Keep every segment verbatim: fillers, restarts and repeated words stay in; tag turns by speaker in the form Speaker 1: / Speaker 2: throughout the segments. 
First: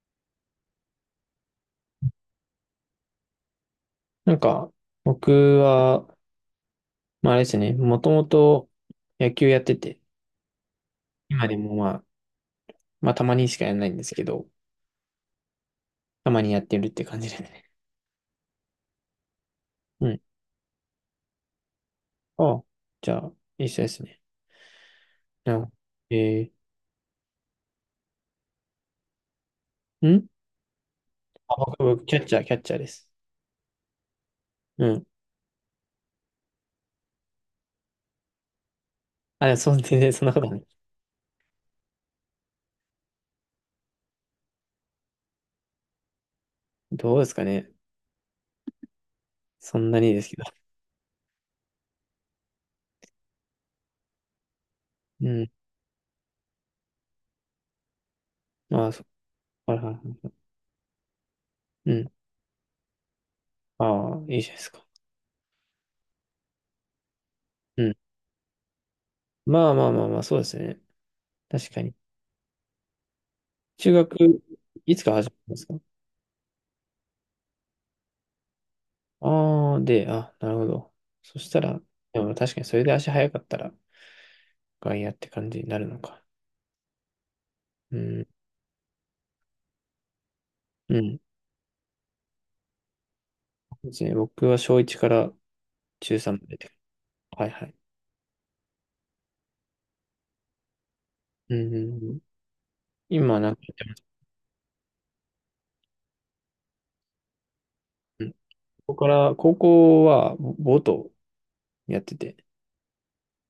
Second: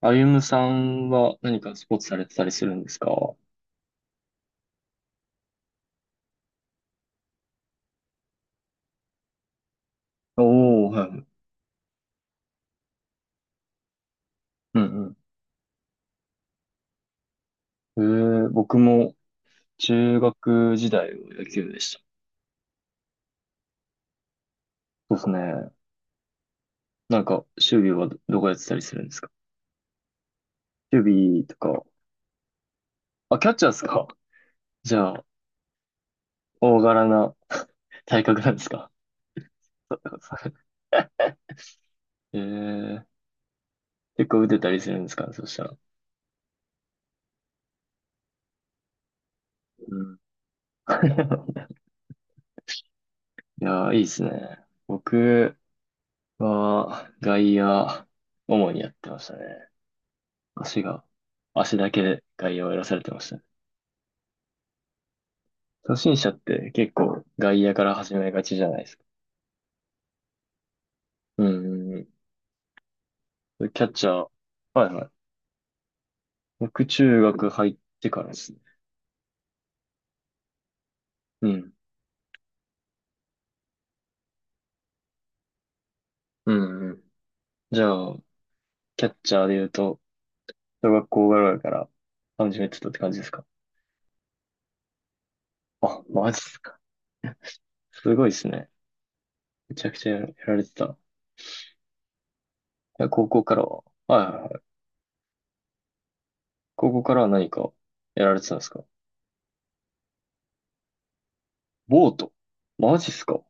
Speaker 1: あゆむさんは何かスポーツされてたりするんですかお
Speaker 2: なんか、僕は、まああれですね、もともと野球やってて、
Speaker 1: おー、はいはい。
Speaker 2: 今でもまあ、まあたまにしかやらないんですけど、
Speaker 1: うん
Speaker 2: たまにやってるって感じですね。
Speaker 1: うん。えー、僕も
Speaker 2: う
Speaker 1: 中
Speaker 2: ん。
Speaker 1: 学時代は野球でした。
Speaker 2: ああ、じゃあ、一緒ですね。
Speaker 1: そうです
Speaker 2: う
Speaker 1: ね。
Speaker 2: ん。え
Speaker 1: なんか、守備はど、どこやってたりするんですか？
Speaker 2: ー、ん
Speaker 1: 守備と
Speaker 2: あ、僕、
Speaker 1: か。
Speaker 2: 僕、キャッチャー、キャッチャーです。
Speaker 1: あ、キャッチャーですか？
Speaker 2: う
Speaker 1: じ
Speaker 2: ん。
Speaker 1: ゃあ、大柄な 体格なんですか？
Speaker 2: あ、でもそう、全然そんなことない。
Speaker 1: えー、結構打てたりするんですかねそしたら。
Speaker 2: どうですかね。そんな
Speaker 1: う
Speaker 2: に
Speaker 1: ん。
Speaker 2: ですけど。
Speaker 1: いやー、いいですね。
Speaker 2: うん。
Speaker 1: 僕は外野、主に
Speaker 2: あ
Speaker 1: や
Speaker 2: あ、
Speaker 1: っ
Speaker 2: そっ
Speaker 1: てましたね。
Speaker 2: か。はいはいはい。
Speaker 1: 足が、足だ
Speaker 2: う
Speaker 1: け
Speaker 2: ん。
Speaker 1: で外野をやらされてましたね。
Speaker 2: ああ、いいじゃないですか。
Speaker 1: 初心者って結構外野
Speaker 2: う
Speaker 1: から
Speaker 2: ん。
Speaker 1: 始めがちじゃないですか。
Speaker 2: まあまあまあまあ、そうですね。
Speaker 1: う
Speaker 2: 確か
Speaker 1: ん
Speaker 2: に。
Speaker 1: うんうん。キャッ
Speaker 2: 中
Speaker 1: チャー、
Speaker 2: 学、
Speaker 1: はい
Speaker 2: いつ
Speaker 1: はい。
Speaker 2: から始めたんですか？
Speaker 1: 僕中学入ってからですね。
Speaker 2: ああ、で、あ、なるほど。そ
Speaker 1: う
Speaker 2: した
Speaker 1: ん。
Speaker 2: ら、でも確かにそれで足早かったら外野って感じになるのか。
Speaker 1: うんうん。じゃ
Speaker 2: う
Speaker 1: あ、
Speaker 2: ん、
Speaker 1: キャッチャーで言うと、小
Speaker 2: う
Speaker 1: 学
Speaker 2: ん。
Speaker 1: 校ぐらいから始めてたって感じですか？
Speaker 2: そうですね。僕は小いちから
Speaker 1: あ、
Speaker 2: 中
Speaker 1: マ
Speaker 2: さん
Speaker 1: ジっ
Speaker 2: まで
Speaker 1: す
Speaker 2: で。
Speaker 1: か。
Speaker 2: はいはい。
Speaker 1: すごいですね。めちゃくちゃやられてた。い
Speaker 2: うん、うんうん。
Speaker 1: や、高
Speaker 2: 今、
Speaker 1: 校
Speaker 2: な
Speaker 1: か
Speaker 2: んか、
Speaker 1: らは、はいはいはい。高校からは何かや
Speaker 2: うん。
Speaker 1: ら
Speaker 2: こ
Speaker 1: れてたんですか？
Speaker 2: こから、高校はボボートやっ
Speaker 1: ボ
Speaker 2: て
Speaker 1: ート。
Speaker 2: て、
Speaker 1: マジっすか。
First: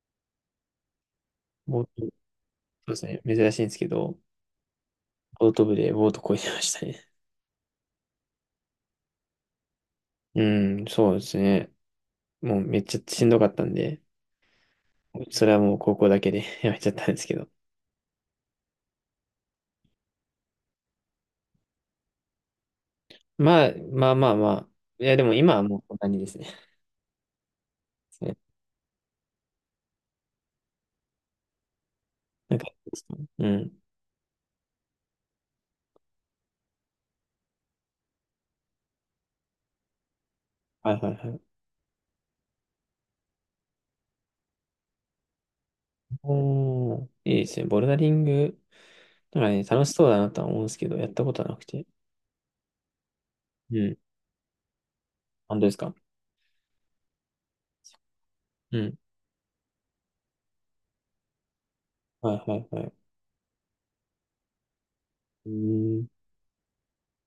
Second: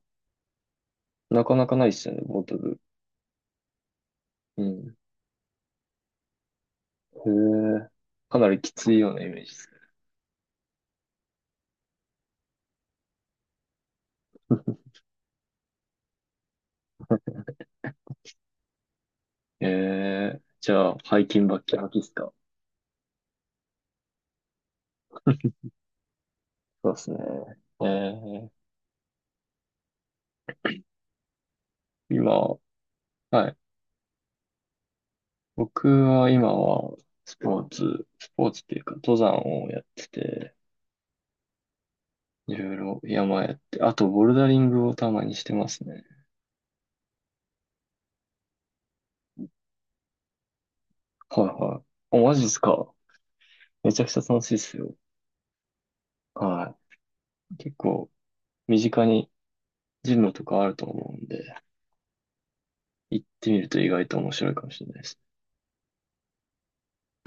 Speaker 1: なかなか
Speaker 2: ボ
Speaker 1: な
Speaker 2: ー
Speaker 1: い
Speaker 2: ト、
Speaker 1: っす
Speaker 2: そ
Speaker 1: よね、ボート部。
Speaker 2: うですね。珍しいんですけど、
Speaker 1: うん。
Speaker 2: ボート部でボート漕いでましたね。
Speaker 1: へえ。かなりきついようなイメージです
Speaker 2: うん、そうですね。もうめっちゃしんどかったんで、それはもう高校だけで やめちゃったんですけど。
Speaker 1: ね。ええ。じゃあ、背筋バッキバキですか？
Speaker 2: まあ、まあまあまあ。いや、でも今はもうこんなにですね。
Speaker 1: そうですね。え
Speaker 2: ね。
Speaker 1: え。
Speaker 2: な
Speaker 1: 今、
Speaker 2: んか、う
Speaker 1: はい。
Speaker 2: ん。
Speaker 1: 僕は今は、スポーツ、スポーツっていうか、登山をやってて、
Speaker 2: はいはいはい。
Speaker 1: いろいろ山やって、あと、ボルダリングをたまにしてますね。
Speaker 2: おー、いいですね。ボルダリング、なんかね、楽しそうだなとは思うんですけど、やったこと
Speaker 1: はい
Speaker 2: はなく
Speaker 1: はい。
Speaker 2: て。
Speaker 1: お、マジですか？
Speaker 2: う
Speaker 1: め
Speaker 2: ん。
Speaker 1: ちゃくちゃ楽しいですよ。
Speaker 2: 本当ですか？
Speaker 1: はい。結構、
Speaker 2: う
Speaker 1: 身
Speaker 2: ん。
Speaker 1: 近にジムとかあると思うんで、
Speaker 2: はいはいはい。
Speaker 1: 行ってみると意外と面白いかもしれないです。
Speaker 2: うーん。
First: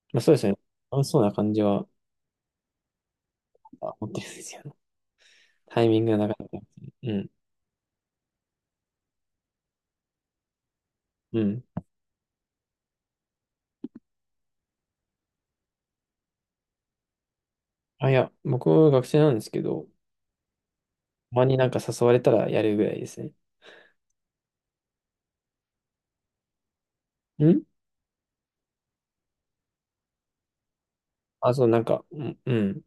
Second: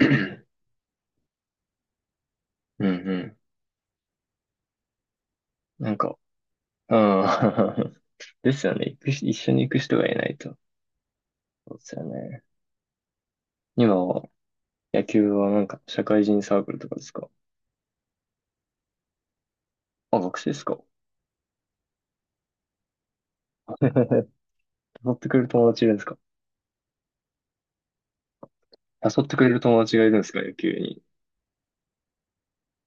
Speaker 1: う
Speaker 2: まあそうで
Speaker 1: ん
Speaker 2: すね。楽しそうな感じは
Speaker 1: うん。
Speaker 2: あ持ってるんですよね。タイ
Speaker 1: なん
Speaker 2: ミング
Speaker 1: か、
Speaker 2: がなかなか。
Speaker 1: うん。
Speaker 2: うん。
Speaker 1: ですよね。行くし、一緒に行く人がいないと。
Speaker 2: うん。
Speaker 1: そうですよね。今は、野球はなんか、社会人サークルとかですか？
Speaker 2: あ、いや、僕は学生なんですけど、
Speaker 1: あ、学生ですか？
Speaker 2: たまになんか誘われたらやるぐらいですね。
Speaker 1: 誘ってくれる友達いるんですか？
Speaker 2: うん。
Speaker 1: 誘ってくれる友達がいるんですか野球に？
Speaker 2: あ、そう、なんか、うん、うん。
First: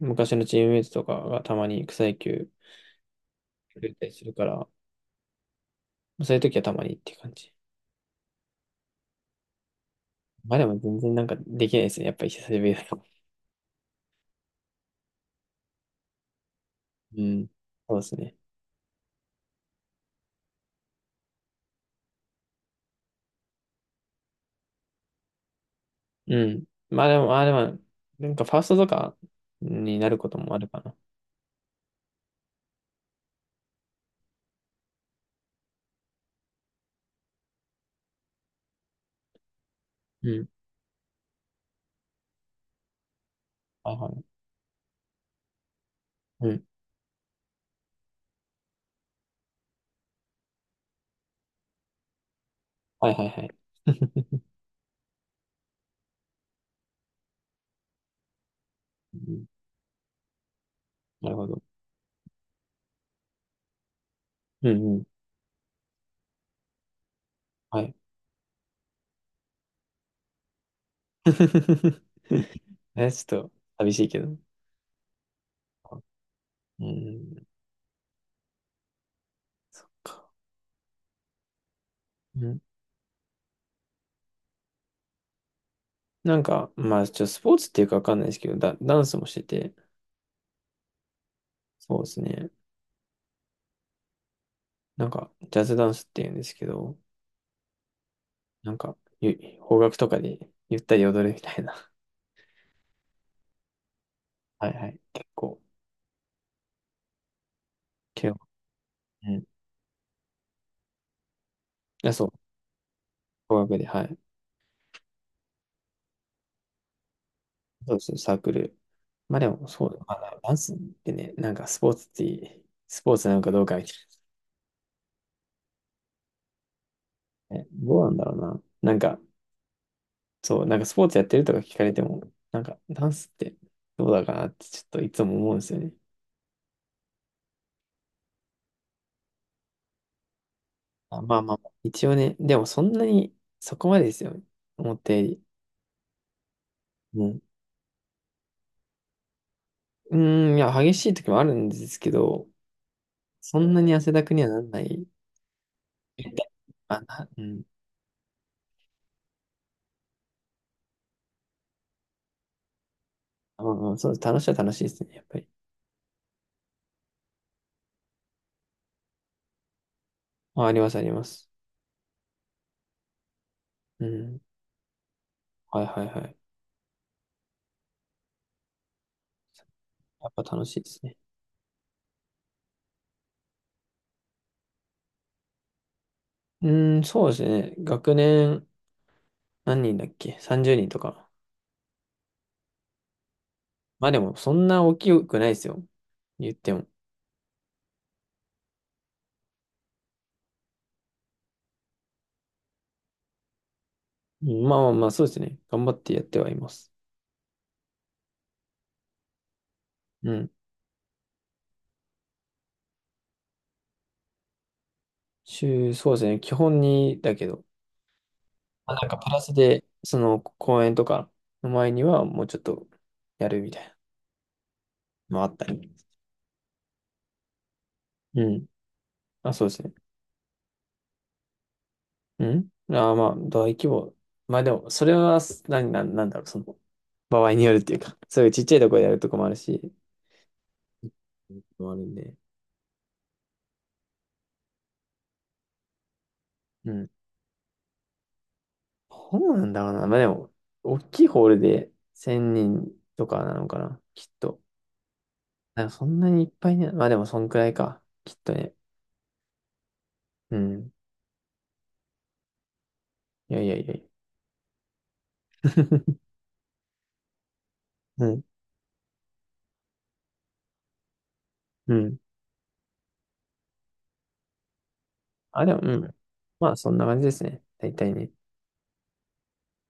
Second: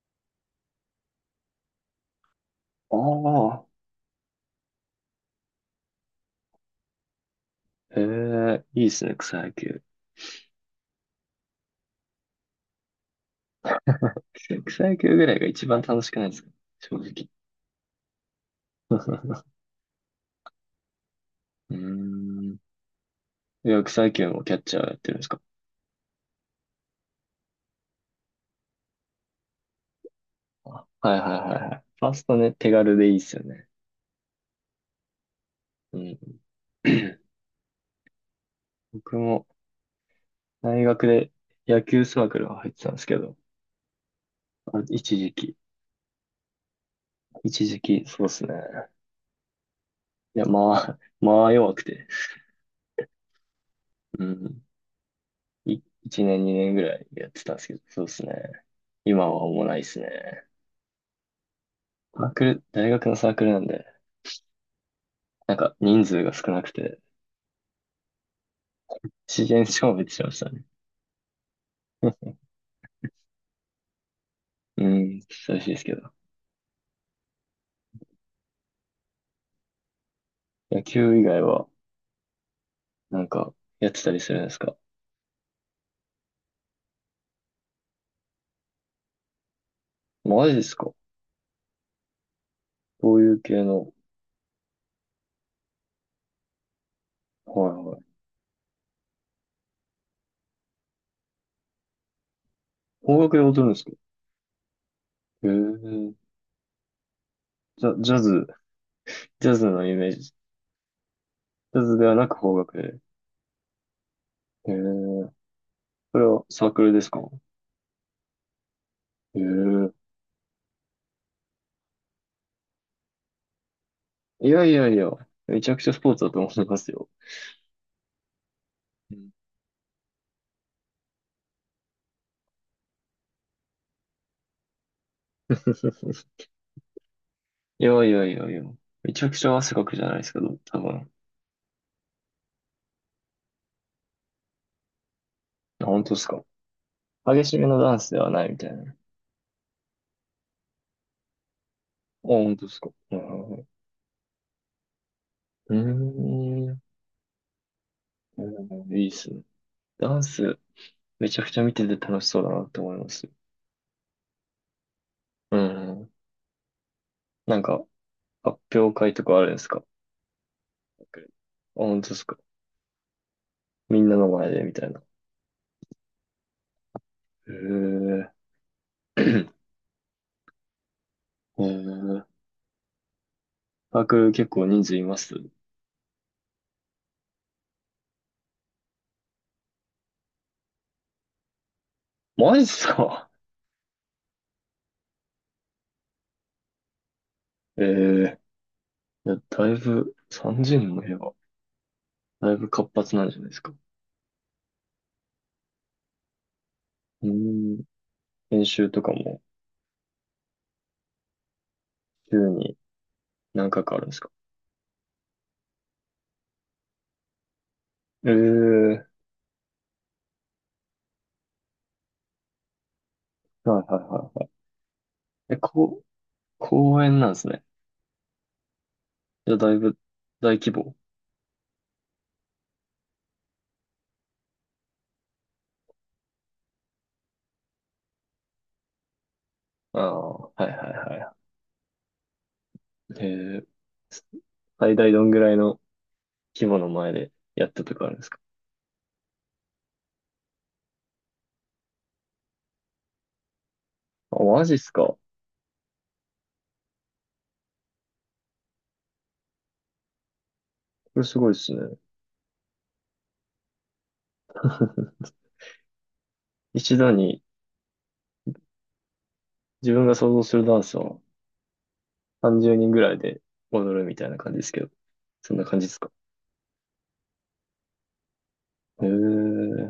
Speaker 2: 昔のチームメイトとかがたまに草野球
Speaker 1: ああ、
Speaker 2: やってたりするから、そういう時はたまにっていう感じ。
Speaker 1: へえ、いいですね、草野球。
Speaker 2: まあでも全然なんかできないですね。やっぱり久しぶりだと。
Speaker 1: 草野球ぐらいが一番楽しくないですか、正
Speaker 2: う
Speaker 1: 直。
Speaker 2: ん。そうですね。
Speaker 1: うーん。いや、草野球もキャッチャーやってるんですか？
Speaker 2: うん。まあでも、まあでも、なんかファーストとかになることもあるか
Speaker 1: あ、
Speaker 2: な。
Speaker 1: はいはいはいはい。ファーストね、手軽でいいっすよね。うん。僕も
Speaker 2: うん。
Speaker 1: 大学で野球サークルが入ってたんですけど、
Speaker 2: はいはい。
Speaker 1: あ一時期、
Speaker 2: うん。
Speaker 1: 一時期、そうですね。いや、まあ、まあ弱くて、
Speaker 2: はいはいはい。
Speaker 1: う ん、いちねん、にねんぐらいやってたんですけど、そうですね。
Speaker 2: う
Speaker 1: 今は
Speaker 2: ん。
Speaker 1: もうないですね。
Speaker 2: なるほど。
Speaker 1: サークル、大学のサークルなんで、
Speaker 2: うんうん。
Speaker 1: なんか人数が少なくて、
Speaker 2: はい。
Speaker 1: 自然消滅しましたね。
Speaker 2: え、ちょっと寂しいけど。
Speaker 1: うん、寂しいですけど。
Speaker 2: うん。そっか。
Speaker 1: 野球以外は、
Speaker 2: うん。
Speaker 1: なんか、やってたりするんですか？
Speaker 2: なんか、まあ、ちょっとスポーツっていうかわかんないですけど、ダ、ダンスもしてて、
Speaker 1: マジですか？
Speaker 2: そうですね。
Speaker 1: どういう系の？
Speaker 2: なんか、ジャズダンスっていうんですけど、
Speaker 1: はいはい。
Speaker 2: なんか、ゆ邦楽とかでゆったり踊るみたいな。
Speaker 1: 邦楽で踊るんですか？
Speaker 2: はいはい。結
Speaker 1: へ
Speaker 2: 構、
Speaker 1: え、じゃジャ
Speaker 2: 軽音。
Speaker 1: ズ
Speaker 2: うん。
Speaker 1: ジ
Speaker 2: い
Speaker 1: ャズのイメージ。ジャズで
Speaker 2: や、
Speaker 1: は
Speaker 2: そ
Speaker 1: な
Speaker 2: う。
Speaker 1: く邦楽で。
Speaker 2: 語学で、はい。
Speaker 1: えー、これはサークルですか？
Speaker 2: そうですね、サークル。
Speaker 1: え
Speaker 2: まあでも、そう
Speaker 1: ー、
Speaker 2: だな。まあダンスってね、なんかスポーツって、スポーツなのかどうかみたい
Speaker 1: いやいやいや、めちゃくちゃスポーツだと思いますよ。
Speaker 2: な。え、どうなんだろうな。なん
Speaker 1: う
Speaker 2: か、
Speaker 1: ん
Speaker 2: そう、なんかスポーツやってるとか聞かれても、なんかダンスってどうだかなってちょっといつも思うんですよね。
Speaker 1: いやいやいやいや、めちゃくちゃ汗かくじゃないですか、多分。
Speaker 2: まあまあまあ、一応ね、でもそんなにそこまでですよ。思ったより。
Speaker 1: あ、本当ですか。
Speaker 2: うん。
Speaker 1: 激しめのダンスではないみたいな。あ、
Speaker 2: うーん、いや、激しい時もあるんですけど、
Speaker 1: 本当ですか。う
Speaker 2: そ
Speaker 1: ん
Speaker 2: んなに汗だくにはなんない。
Speaker 1: うんうん。
Speaker 2: あ、な、うん。
Speaker 1: ーん、いいっすね。ダンス、めちゃくちゃ見てて楽しそうだなって思います。
Speaker 2: うんうん、そうです、楽しいは楽しいですね、やっぱり。
Speaker 1: うん。なんか、発表会とかあるんですか？
Speaker 2: あ、あります、あり
Speaker 1: あ、
Speaker 2: ます。
Speaker 1: 本当ですか。み
Speaker 2: う
Speaker 1: んなの
Speaker 2: ん。
Speaker 1: 前でみたいな。
Speaker 2: はいはいはい。
Speaker 1: へえ。え
Speaker 2: やっぱ楽しいですね。
Speaker 1: ー、把握結構人数います。
Speaker 2: うん、そうですね。学年、何人だっけ？ さんじゅう 人とか。
Speaker 1: マジっすか？
Speaker 2: まあでも、そんな大きくないですよ。言っても。
Speaker 1: ええ、いや、だいぶ、さんにんの部屋は、だいぶ活発なんじゃないですか。
Speaker 2: うん。まあまあまあ、そうですね。頑張ってやってはいます。
Speaker 1: うーん、練習とかも、
Speaker 2: うん。
Speaker 1: 週に何回かあるんですか？
Speaker 2: 週、そうですね。基本に、だけど、まあ
Speaker 1: え
Speaker 2: な
Speaker 1: え、
Speaker 2: んかプラスで、その公演とかの前には、もうちょっとやるみ
Speaker 1: は
Speaker 2: たい
Speaker 1: い
Speaker 2: な
Speaker 1: はいはいは
Speaker 2: のもあ
Speaker 1: い。え、
Speaker 2: ったり。
Speaker 1: こう、公園なんですね。
Speaker 2: うん。ま
Speaker 1: じ
Speaker 2: あ、
Speaker 1: ゃあ、
Speaker 2: そう
Speaker 1: だ
Speaker 2: で
Speaker 1: い
Speaker 2: すね。
Speaker 1: ぶ、大規模。
Speaker 2: んああー、まあ、大規模。まあでも、それは、何な、な、なんだろう、その、場合によるっていうか、そういうちっちゃいとこでやるとこもあるし、
Speaker 1: ああ、はいはいは
Speaker 2: もあるんで。
Speaker 1: い。ええ、最大どんぐらいの規模の
Speaker 2: うん。
Speaker 1: 前でやったとかあるんですか？
Speaker 2: どうなんだろうな。まあでも、大きいホールでせんにんとかなのかな、きっ
Speaker 1: あ、
Speaker 2: と。
Speaker 1: マジっすか、こ
Speaker 2: あそんなにいっぱいね。まあでも、そんくらいか、きっとね。うん。
Speaker 1: れすごいっすね。
Speaker 2: いやいやいやいや。
Speaker 1: 一度に
Speaker 2: うん。
Speaker 1: 自分が想像するダンスは
Speaker 2: うん。
Speaker 1: さんじゅうにんぐらいで踊るみたいな感じですけど、そんな
Speaker 2: あ、で
Speaker 1: 感
Speaker 2: も、
Speaker 1: じ
Speaker 2: う
Speaker 1: ですか。
Speaker 2: ん。まあ、そんな感じですね。大体ね。
Speaker 1: へえ。う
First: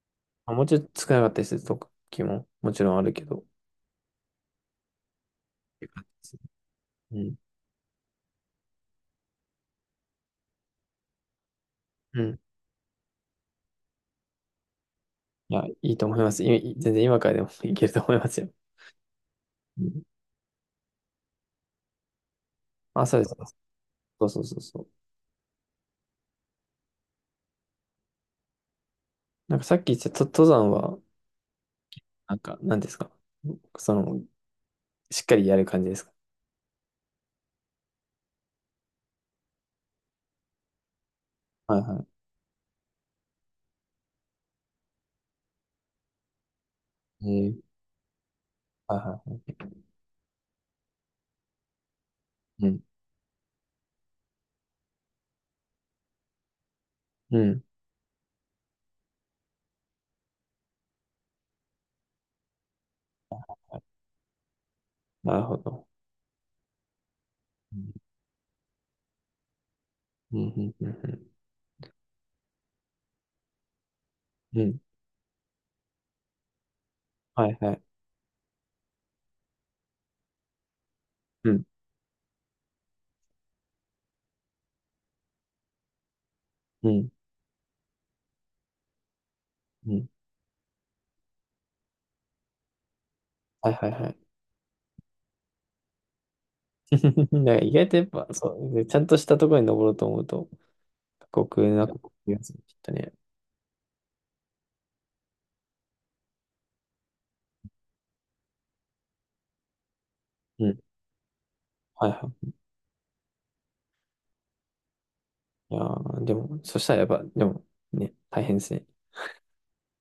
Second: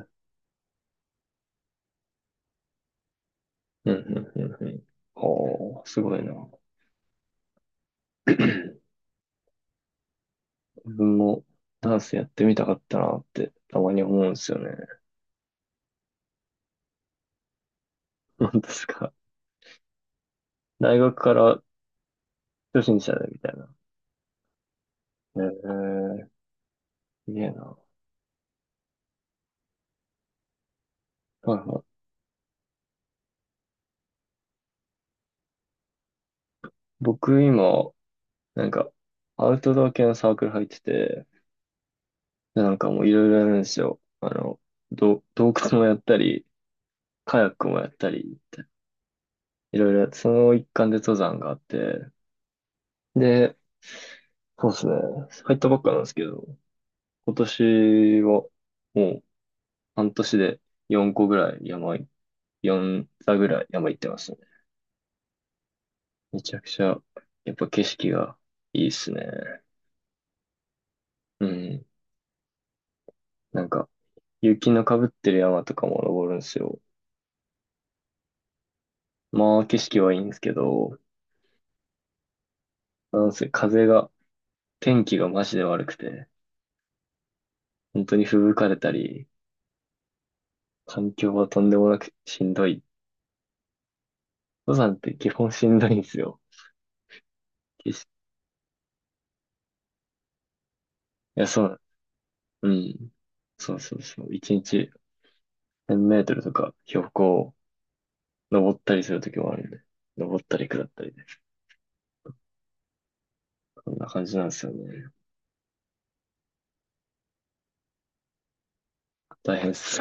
Speaker 1: ん、
Speaker 2: まあ、もうちょっと少なかったりする時も、もちろんあるけど。っ
Speaker 1: うん、うん、うん。おー、
Speaker 2: て
Speaker 1: す
Speaker 2: 感
Speaker 1: ごい
Speaker 2: じで
Speaker 1: な。
Speaker 2: すね。うん。
Speaker 1: 自分もダンスや
Speaker 2: う
Speaker 1: っ
Speaker 2: ん。
Speaker 1: てみたかったなってたまに思うんですよね。
Speaker 2: いや、いいと思います。い全然今からでも いけると思いますよ。
Speaker 1: 本当ですか。
Speaker 2: うん。
Speaker 1: 大学から初心
Speaker 2: あ、
Speaker 1: 者
Speaker 2: そうで
Speaker 1: で
Speaker 2: す。
Speaker 1: みたいな。
Speaker 2: そうそうそうそう。
Speaker 1: へえ、すげえな。
Speaker 2: なんかさっき言ってたと登山は、
Speaker 1: はいはい。
Speaker 2: なんか、何ですか？その、しっかりやる感じですか？
Speaker 1: 僕今、なんか、アウトドア系のサークル入ってて、
Speaker 2: はいは
Speaker 1: でなんかもういろいろやるんですよ。あの、ど洞窟もやったり、
Speaker 2: い。
Speaker 1: カヤ
Speaker 2: え
Speaker 1: ッ
Speaker 2: ー、
Speaker 1: クもやったり、
Speaker 2: はいは
Speaker 1: いろいろやって、その一環で登山があって、
Speaker 2: い。うん。
Speaker 1: で、そうですね。入ったばっかなんですけど、今
Speaker 2: うん。
Speaker 1: 年はもう半年でよんこぐらい山い、よん座ぐらい山行ってますね。
Speaker 2: なるほど。
Speaker 1: めちゃくちゃ、やっぱ
Speaker 2: う
Speaker 1: 景
Speaker 2: ん。
Speaker 1: 色がいいっすね。
Speaker 2: うん。うん。
Speaker 1: うん。なんか、
Speaker 2: うん。う
Speaker 1: 雪
Speaker 2: ん。
Speaker 1: の被ってる山とかも登るんですよ。
Speaker 2: はいはい。
Speaker 1: まあ、景色はいいんですけど、
Speaker 2: うん。
Speaker 1: なんせ風が、天気がマジで悪くて、
Speaker 2: うん。
Speaker 1: 本当に吹雪かれたり、
Speaker 2: うん。
Speaker 1: 環境はとんでもなくしんどい。
Speaker 2: はいはいはい。
Speaker 1: 登山って基本しんどいんですよ。
Speaker 2: なんか意外とやっぱ、そう、ちゃんとしたところに登ろうと思うと、過
Speaker 1: いや、そ
Speaker 2: 酷
Speaker 1: う、
Speaker 2: なこと言りますね、
Speaker 1: う
Speaker 2: きっと
Speaker 1: ん。
Speaker 2: ね。
Speaker 1: そうそうそう。一日せんメートルとか標高を登ったりするときもあるんで。登った
Speaker 2: う
Speaker 1: り
Speaker 2: ん。
Speaker 1: 下ったりで。
Speaker 2: はいはい。
Speaker 1: こんな感じなんですよね。
Speaker 2: いやーでも、そしたらやっぱ、でも、ね、大変ですね。
Speaker 1: 大変っす。